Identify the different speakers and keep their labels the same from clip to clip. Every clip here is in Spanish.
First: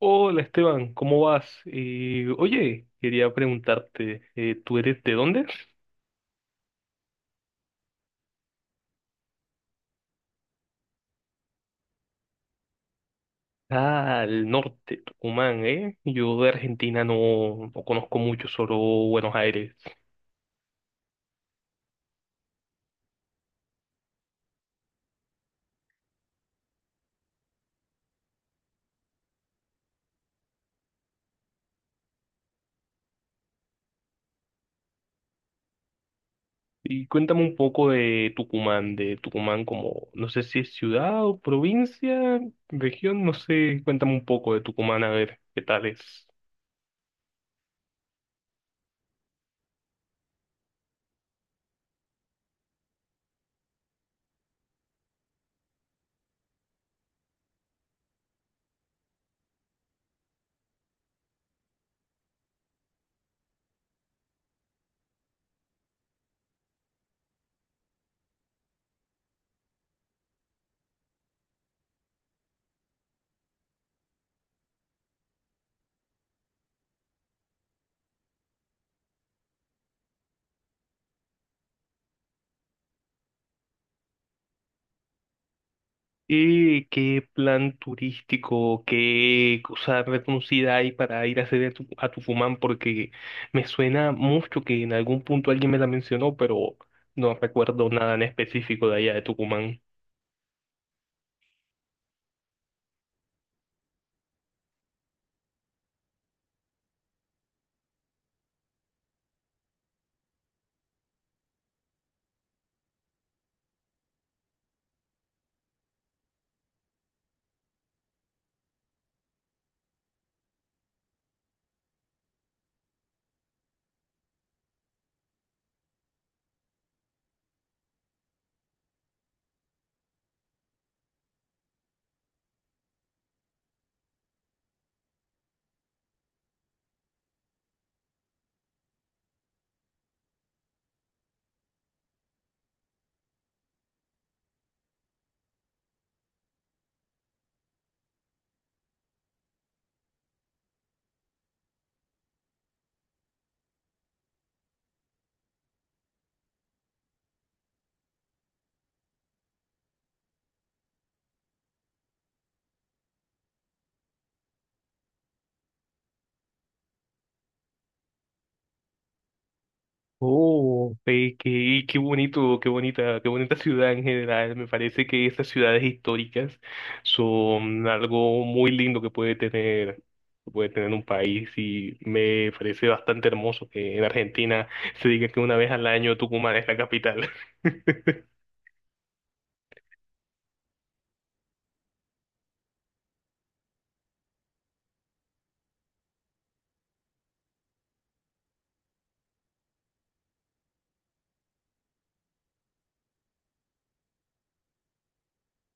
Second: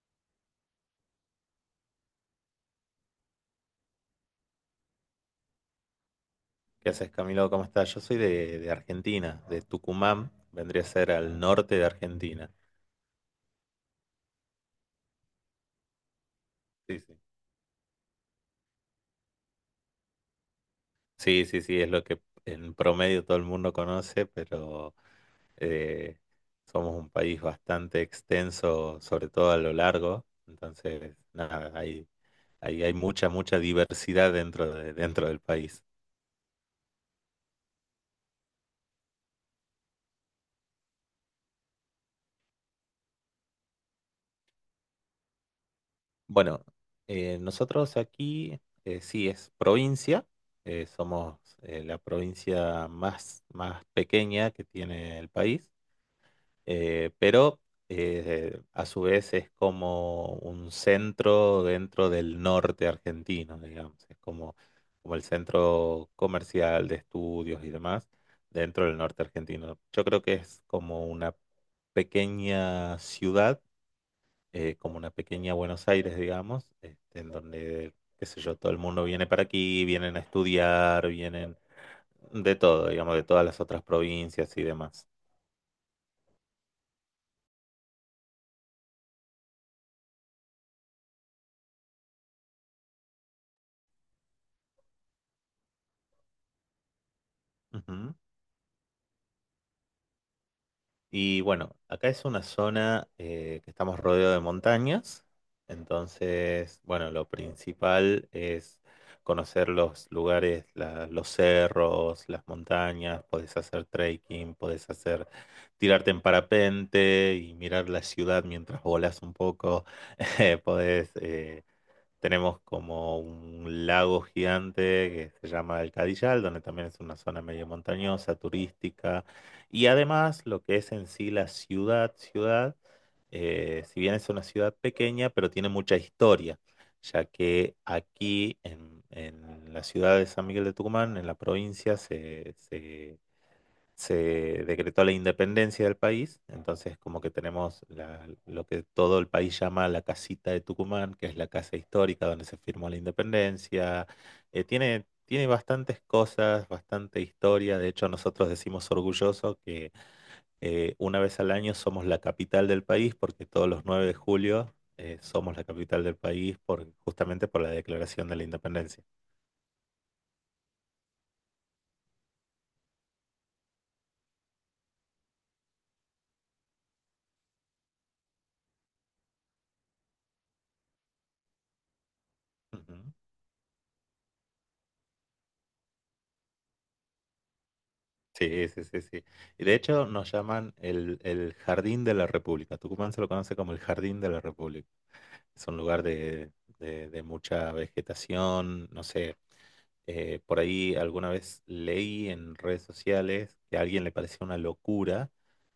Speaker 1: Hola Esteban, ¿cómo vas? Oye, quería preguntarte, ¿tú eres de dónde?
Speaker 2: ¿Qué haces, Camilo? ¿Cómo estás? Yo soy de Argentina, de Tucumán, vendría a ser al norte de Argentina.
Speaker 1: Ah, al norte, Tucumán, ¿eh? Yo de
Speaker 2: Sí,
Speaker 1: Argentina
Speaker 2: sí.
Speaker 1: no, no conozco mucho, solo Buenos Aires.
Speaker 2: Sí, sí, sí, es lo que en promedio todo el mundo conoce, pero eh, somos un país bastante extenso, sobre todo a lo largo. Entonces, nada, hay mucha diversidad dentro del país.
Speaker 1: Y cuéntame un poco de Tucumán como, no sé si es ciudad o provincia, región, no sé, cuéntame un poco de Tucumán, a ver, ¿qué tal es?
Speaker 2: Bueno, nosotros aquí sí es provincia, somos la provincia más pequeña que tiene el país, pero a su vez es como un centro dentro del norte argentino, digamos, como el centro comercial de estudios y demás dentro del norte argentino. Yo creo que es como una pequeña ciudad como una pequeña Buenos Aires, digamos, este, en donde, qué sé yo, todo el mundo viene para aquí, vienen a estudiar, vienen de todo, digamos, de todas las otras provincias y demás.
Speaker 1: ¿Y qué plan turístico, qué cosa reconocida hay para ir a hacer a Tucumán? Porque me suena mucho que en algún punto alguien me la mencionó, pero no recuerdo
Speaker 2: Ujú.
Speaker 1: nada en específico de allá de Tucumán.
Speaker 2: Y bueno, acá es una zona que estamos rodeados de montañas, entonces, bueno, lo principal es conocer los lugares, los cerros, las montañas, podés hacer trekking, podés hacer, tirarte en parapente y mirar la ciudad mientras volás un poco, podés, tenemos como un lago gigante que se llama el Cadillal, donde también es una zona medio montañosa, turística. Y además, lo que es en sí ciudad, si bien es una ciudad pequeña, pero tiene mucha historia, ya que aquí en la ciudad de San Miguel de Tucumán, en la provincia, se decretó la independencia del país, entonces como que tenemos lo que todo el país llama la casita de Tucumán, que es la casa histórica donde se firmó la independencia. Tiene bastantes cosas, bastante historia, de hecho nosotros decimos orgulloso que una vez al año somos la capital del país porque todos los 9 de julio somos la capital del país justamente por la declaración de la independencia.
Speaker 1: Oh, ve qué, qué bonito, qué bonita ciudad en general. Me parece que estas ciudades históricas son algo muy lindo que puede tener un país, y me parece
Speaker 2: Ujú.
Speaker 1: bastante hermoso que en Argentina se diga que una vez al año Tucumán es la capital.
Speaker 2: Sí, sí, sí, sí. Y de hecho nos llaman el Jardín de la República. Tucumán se lo conoce como el Jardín de la República. Es un lugar de, de mucha vegetación, no sé. Eh, por ahí alguna vez leí en redes sociales que a alguien le parecía una locura,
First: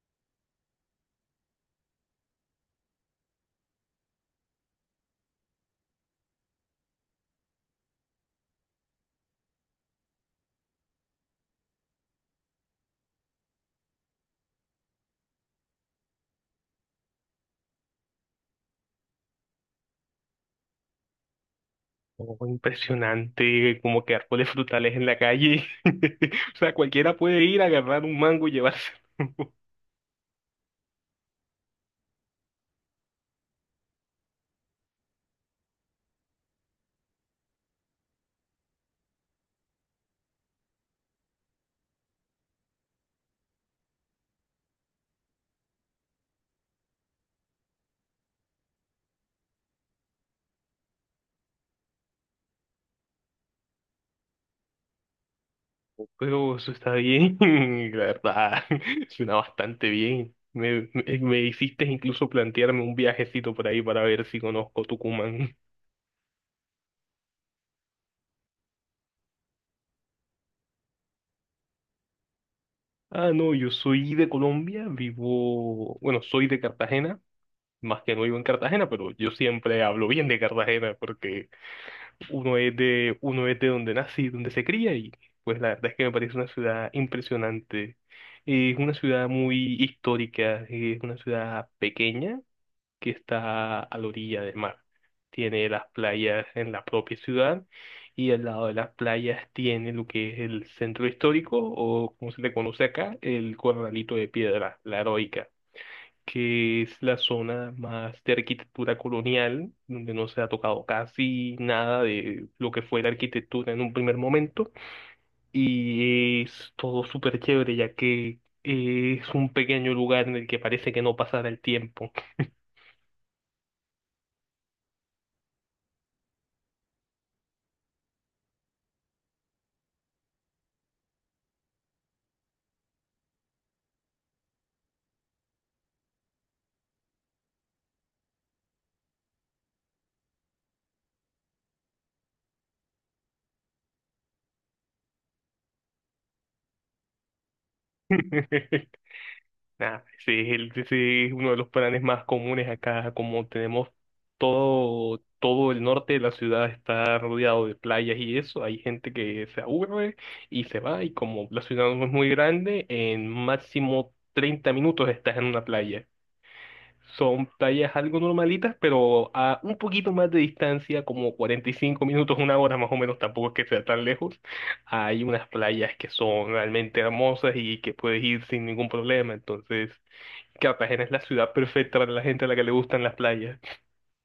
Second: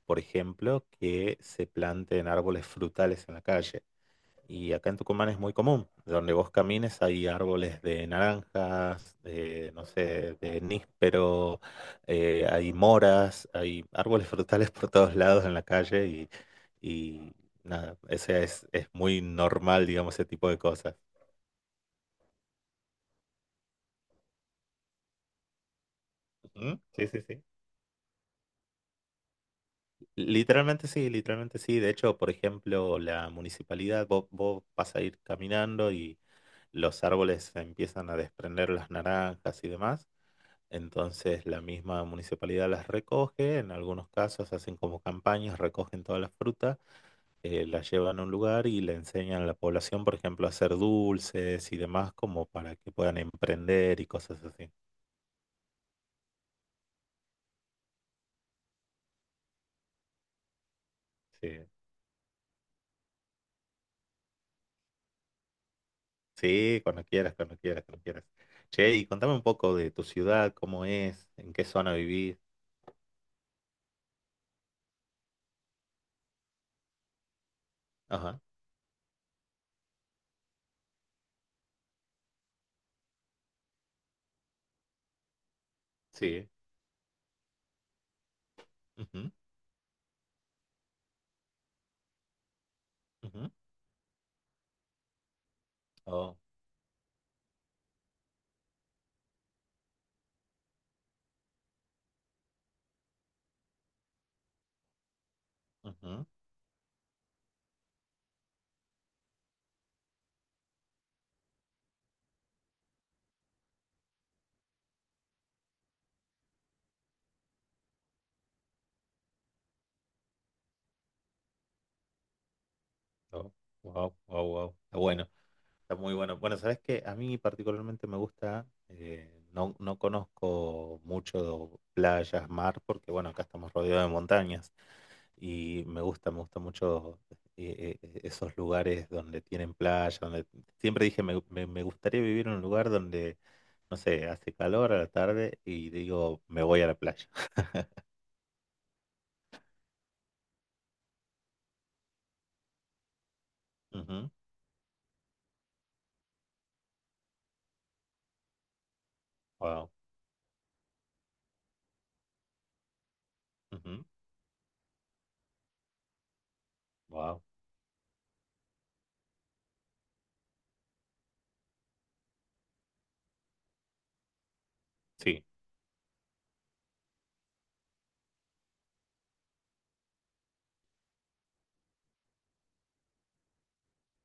Speaker 2: por ejemplo, que se planten árboles frutales en la calle. Y acá en Tucumán es muy común. Donde vos camines hay árboles de naranjas, de, no sé, de níspero, hay moras, hay árboles frutales por todos lados en la calle y nada, es muy normal, digamos, ese tipo de cosas.
Speaker 1: Oh, impresionante, como que árboles frutales en la calle. O sea,
Speaker 2: Ujú, sí,
Speaker 1: cualquiera
Speaker 2: sí, sí.
Speaker 1: puede ir a agarrar un mango y llevárselo.
Speaker 2: Literalmente sí, literalmente sí. De hecho, por ejemplo, la municipalidad, vos vas a ir caminando y los árboles empiezan a desprender las naranjas y demás. Entonces la misma municipalidad las recoge, en algunos casos hacen como campañas, recogen toda la fruta, la llevan a un lugar y le enseñan a la población, por ejemplo, a hacer dulces y demás, como para que puedan emprender y cosas así.
Speaker 1: Pero eso está bien, la verdad, suena bastante bien. Me
Speaker 2: Sí,
Speaker 1: hiciste incluso plantearme un viajecito por ahí para ver si conozco Tucumán.
Speaker 2: sí, cuando quieras, cuando quieras, cuando quieras. Che, y contame un poco de tu ciudad, cómo es, en qué zona vivís.
Speaker 1: Ah, no, yo soy de Colombia, vivo, bueno, soy de Cartagena, más que no vivo
Speaker 2: Ajá,
Speaker 1: en Cartagena, pero yo siempre hablo bien de Cartagena porque uno es de donde nace y donde se cría, y pues la verdad es que me parece una
Speaker 2: sí.
Speaker 1: ciudad impresionante. Es una ciudad
Speaker 2: Ujú,
Speaker 1: muy histórica, es una ciudad pequeña que
Speaker 2: ujú.
Speaker 1: está a la orilla del mar. Tiene las
Speaker 2: Oh,
Speaker 1: playas en la propia ciudad, y al lado de las playas tiene lo que es el centro histórico, o como se le conoce acá, el Corralito de Piedra, la Heroica,
Speaker 2: ujú,
Speaker 1: que es la zona más de arquitectura colonial, donde no se ha tocado casi nada de lo que fue la arquitectura en un primer momento. Y es todo súper chévere, ya que es un pequeño lugar en el que parece que no pasará el tiempo.
Speaker 2: oh, wow, wow, wow. Está bueno. Está muy bueno. Bueno, sabes que a mí particularmente me gusta, no, no conozco mucho playas, mar, porque bueno, acá estamos rodeados de montañas y me gusta mucho esos lugares donde tienen playa, donde siempre dije me gustaría vivir en un lugar donde, no sé, hace calor a la tarde y digo, me voy a la playa.
Speaker 1: Nah, ese es uno de los planes más comunes acá, como tenemos
Speaker 2: Ujú,
Speaker 1: todo, todo el norte de la ciudad está rodeado de playas, y eso, hay gente que se
Speaker 2: wow.
Speaker 1: aburre y se va, y como la ciudad no es muy grande, en
Speaker 2: Ujú,
Speaker 1: máximo 30 minutos estás en una playa.
Speaker 2: wow.
Speaker 1: Son playas algo normalitas, pero a un poquito más de distancia, como 45 minutos, una hora más o menos, tampoco es que sea tan lejos. Hay
Speaker 2: Sí.
Speaker 1: unas playas que son realmente hermosas y que puedes ir sin ningún problema, entonces, Cartagena es la ciudad perfecta para la gente a la que le gustan las playas.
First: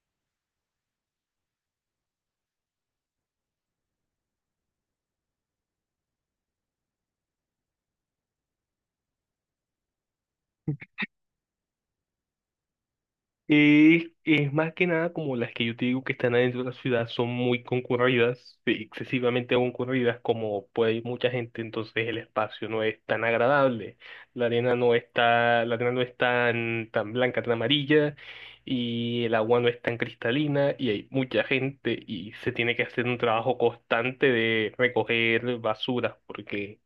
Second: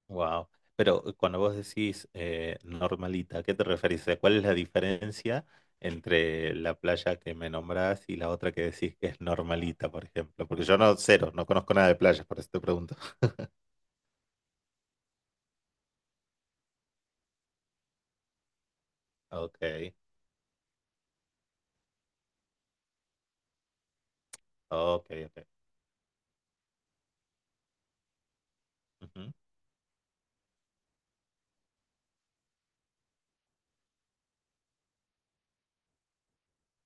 Speaker 2: Wow. Pero cuando vos decís normalita, ¿a qué te referís? O sea, ¿cuál es la diferencia entre la playa que me nombrás y la otra que decís que es normalita, por ejemplo? Porque yo no, cero, no conozco nada de playas, por eso te pregunto.
Speaker 1: Y es más que nada como las que yo te digo que están adentro de la ciudad son muy concurridas, sí, excesivamente
Speaker 2: Ok,
Speaker 1: concurridas, como puede ir mucha gente, entonces el espacio no es tan agradable,
Speaker 2: ok, ok.
Speaker 1: la arena no es tan, tan blanca, tan amarilla, y
Speaker 2: Ujú.
Speaker 1: el agua no es tan cristalina, y hay mucha gente, y se tiene que hacer un trabajo constante de recoger basura, porque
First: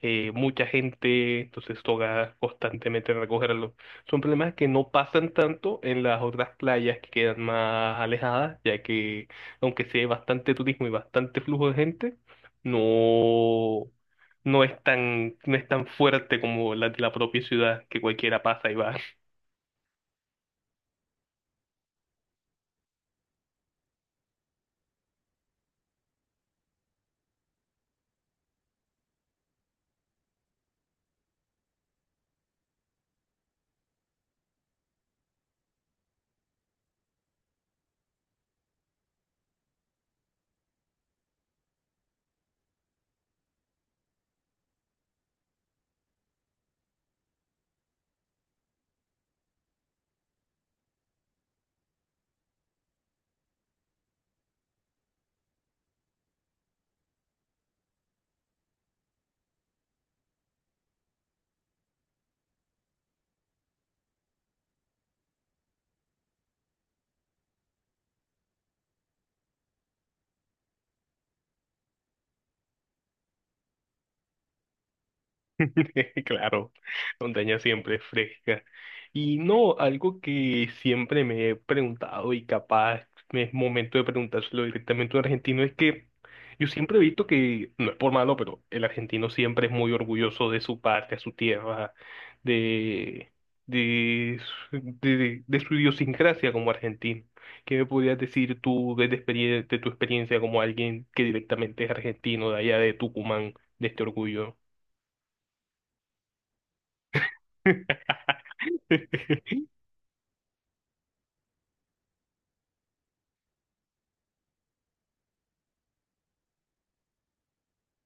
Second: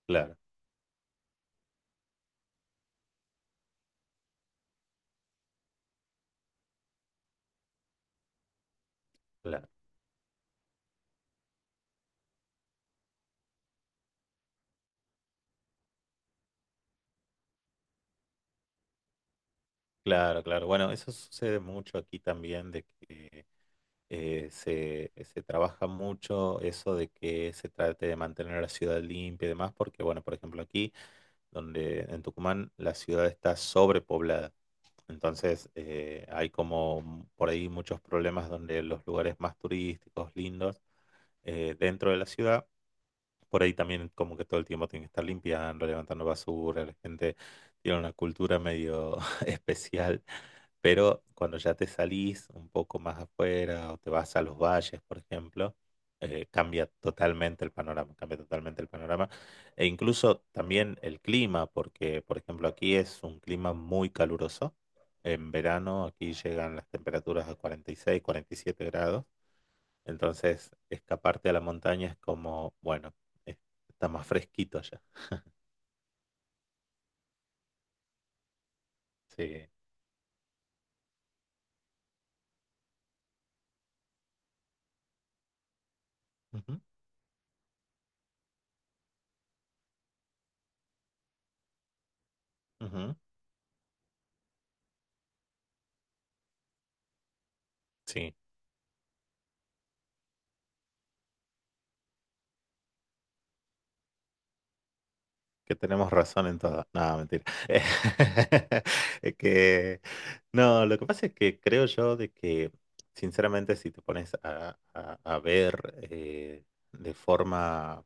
Speaker 2: Claro,
Speaker 1: mucha gente, entonces toca constantemente recogerlo. Son problemas que no pasan tanto en las otras playas que quedan más alejadas, ya que
Speaker 2: claro,
Speaker 1: aunque sí hay bastante turismo y bastante flujo de gente, no, no es tan fuerte como la de la propia ciudad, que cualquiera pasa y va.
Speaker 2: claro, claro. Bueno, eso sucede mucho aquí también de que se trabaja mucho eso de que se trate de mantener la ciudad limpia y demás, porque, bueno, por ejemplo, aquí, donde en Tucumán, la ciudad está sobrepoblada. Entonces, hay como por ahí muchos problemas donde los lugares más turísticos, lindos, dentro de la ciudad, por ahí también como que todo el tiempo tienen que estar limpiando, levantando basura, la gente tiene una cultura medio especial, pero cuando ya te salís un poco más afuera o te vas a los valles, por ejemplo, cambia totalmente el panorama, cambia totalmente el panorama e incluso también el clima, porque por ejemplo aquí es un clima muy caluroso. En verano aquí llegan las temperaturas a 46, 47 grados, entonces, escaparte a la montaña es como, bueno, es- está más fresquito allá.
Speaker 1: Claro, montaña siempre es fresca. Y
Speaker 2: Sí.
Speaker 1: no, algo que siempre me he preguntado, y capaz me es momento de preguntárselo directamente a un argentino, es que yo
Speaker 2: Ujú,
Speaker 1: siempre he visto que, no es por malo, pero el argentino siempre es muy orgulloso de su patria, su tierra,
Speaker 2: ujú.
Speaker 1: de, de, de su idiosincrasia como argentino. ¿Qué me podrías
Speaker 2: Sí,
Speaker 1: decir tú desde de tu experiencia como alguien que directamente es argentino de allá de Tucumán, de este orgullo?
Speaker 2: que tenemos razón en todo. No, mentira. Es que, no, lo que pasa es que creo yo de que, sinceramente, si te pones a ver de forma,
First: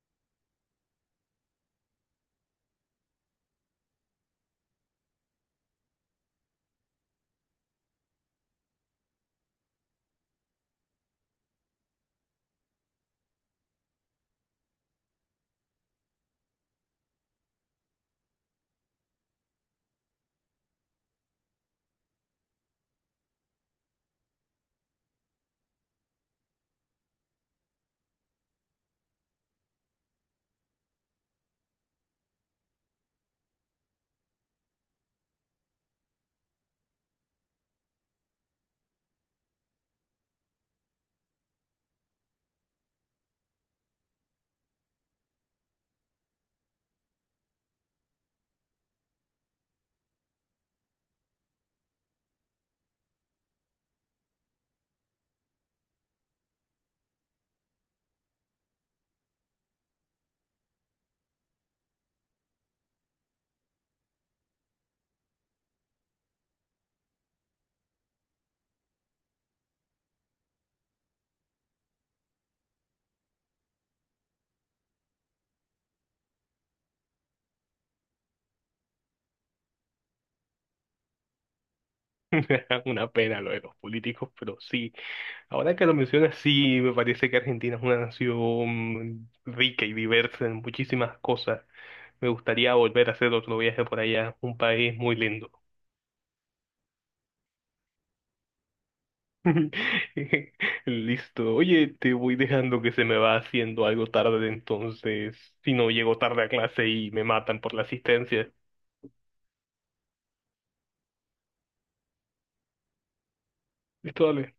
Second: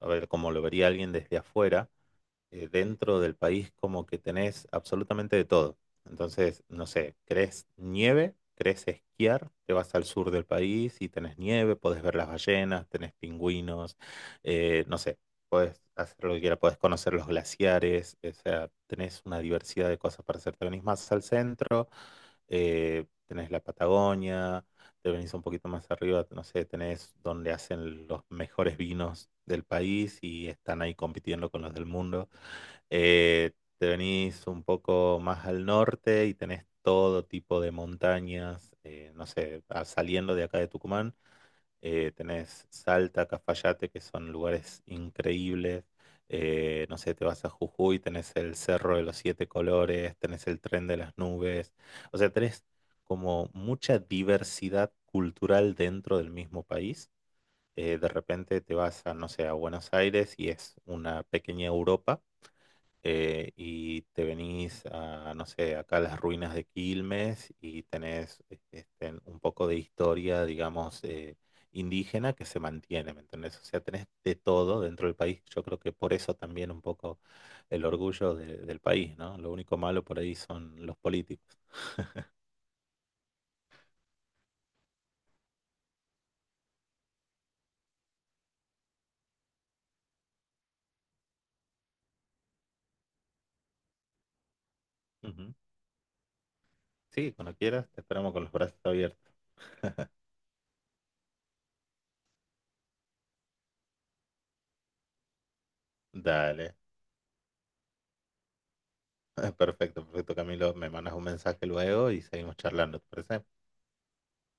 Speaker 2: a ver, como lo vería alguien desde afuera, dentro del país como que tenés absolutamente de todo. Entonces, no sé, querés nieve, querés esquiar, te vas al sur del país y tenés nieve, podés ver las ballenas, tenés pingüinos, no sé, podés hacer lo que quieras, podés conocer los glaciares, o sea, tenés una diversidad de cosas para hacer. Te venís más al centro, tenés la Patagonia, te venís un poquito más arriba, no sé, tenés donde hacen los mejores vinos del país y están ahí compitiendo con los del mundo. Eh, te venís un poco más al norte y tenés todo tipo de montañas, no sé, saliendo de acá de Tucumán, tenés Salta, Cafayate, que son lugares increíbles. No sé, te vas a Jujuy, tenés el Cerro de los Siete Colores, tenés el Tren de las Nubes. O sea, tenés como mucha diversidad cultural dentro del mismo país. De repente te vas a, no sé, a Buenos Aires y es una pequeña Europa y te venís a, no sé, acá a las ruinas de Quilmes y tenés este, un poco de historia, digamos, indígena que se mantiene, ¿me entendés? O sea, tenés de todo dentro del país. Yo creo que por eso también un poco el orgullo del país, ¿no? Lo único malo por ahí son los políticos.
Speaker 1: Una pena lo de los políticos, pero sí. Ahora que lo mencionas, sí, me parece que Argentina es una nación rica y diversa en muchísimas cosas. Me gustaría volver a hacer otro viaje por allá, un país muy lindo.
Speaker 2: Ujú. Sí, cuando quieras, te esperamos con los brazos abiertos.
Speaker 1: Listo. Oye, te voy dejando, que se me va haciendo algo tarde, entonces, si no, llego tarde a
Speaker 2: Dale.
Speaker 1: clase y me matan por la asistencia.
Speaker 2: Perfecto, perfecto, Camilo. Me mandas un mensaje luego y seguimos charlando, ¿te parece?
Speaker 1: Listo, dale.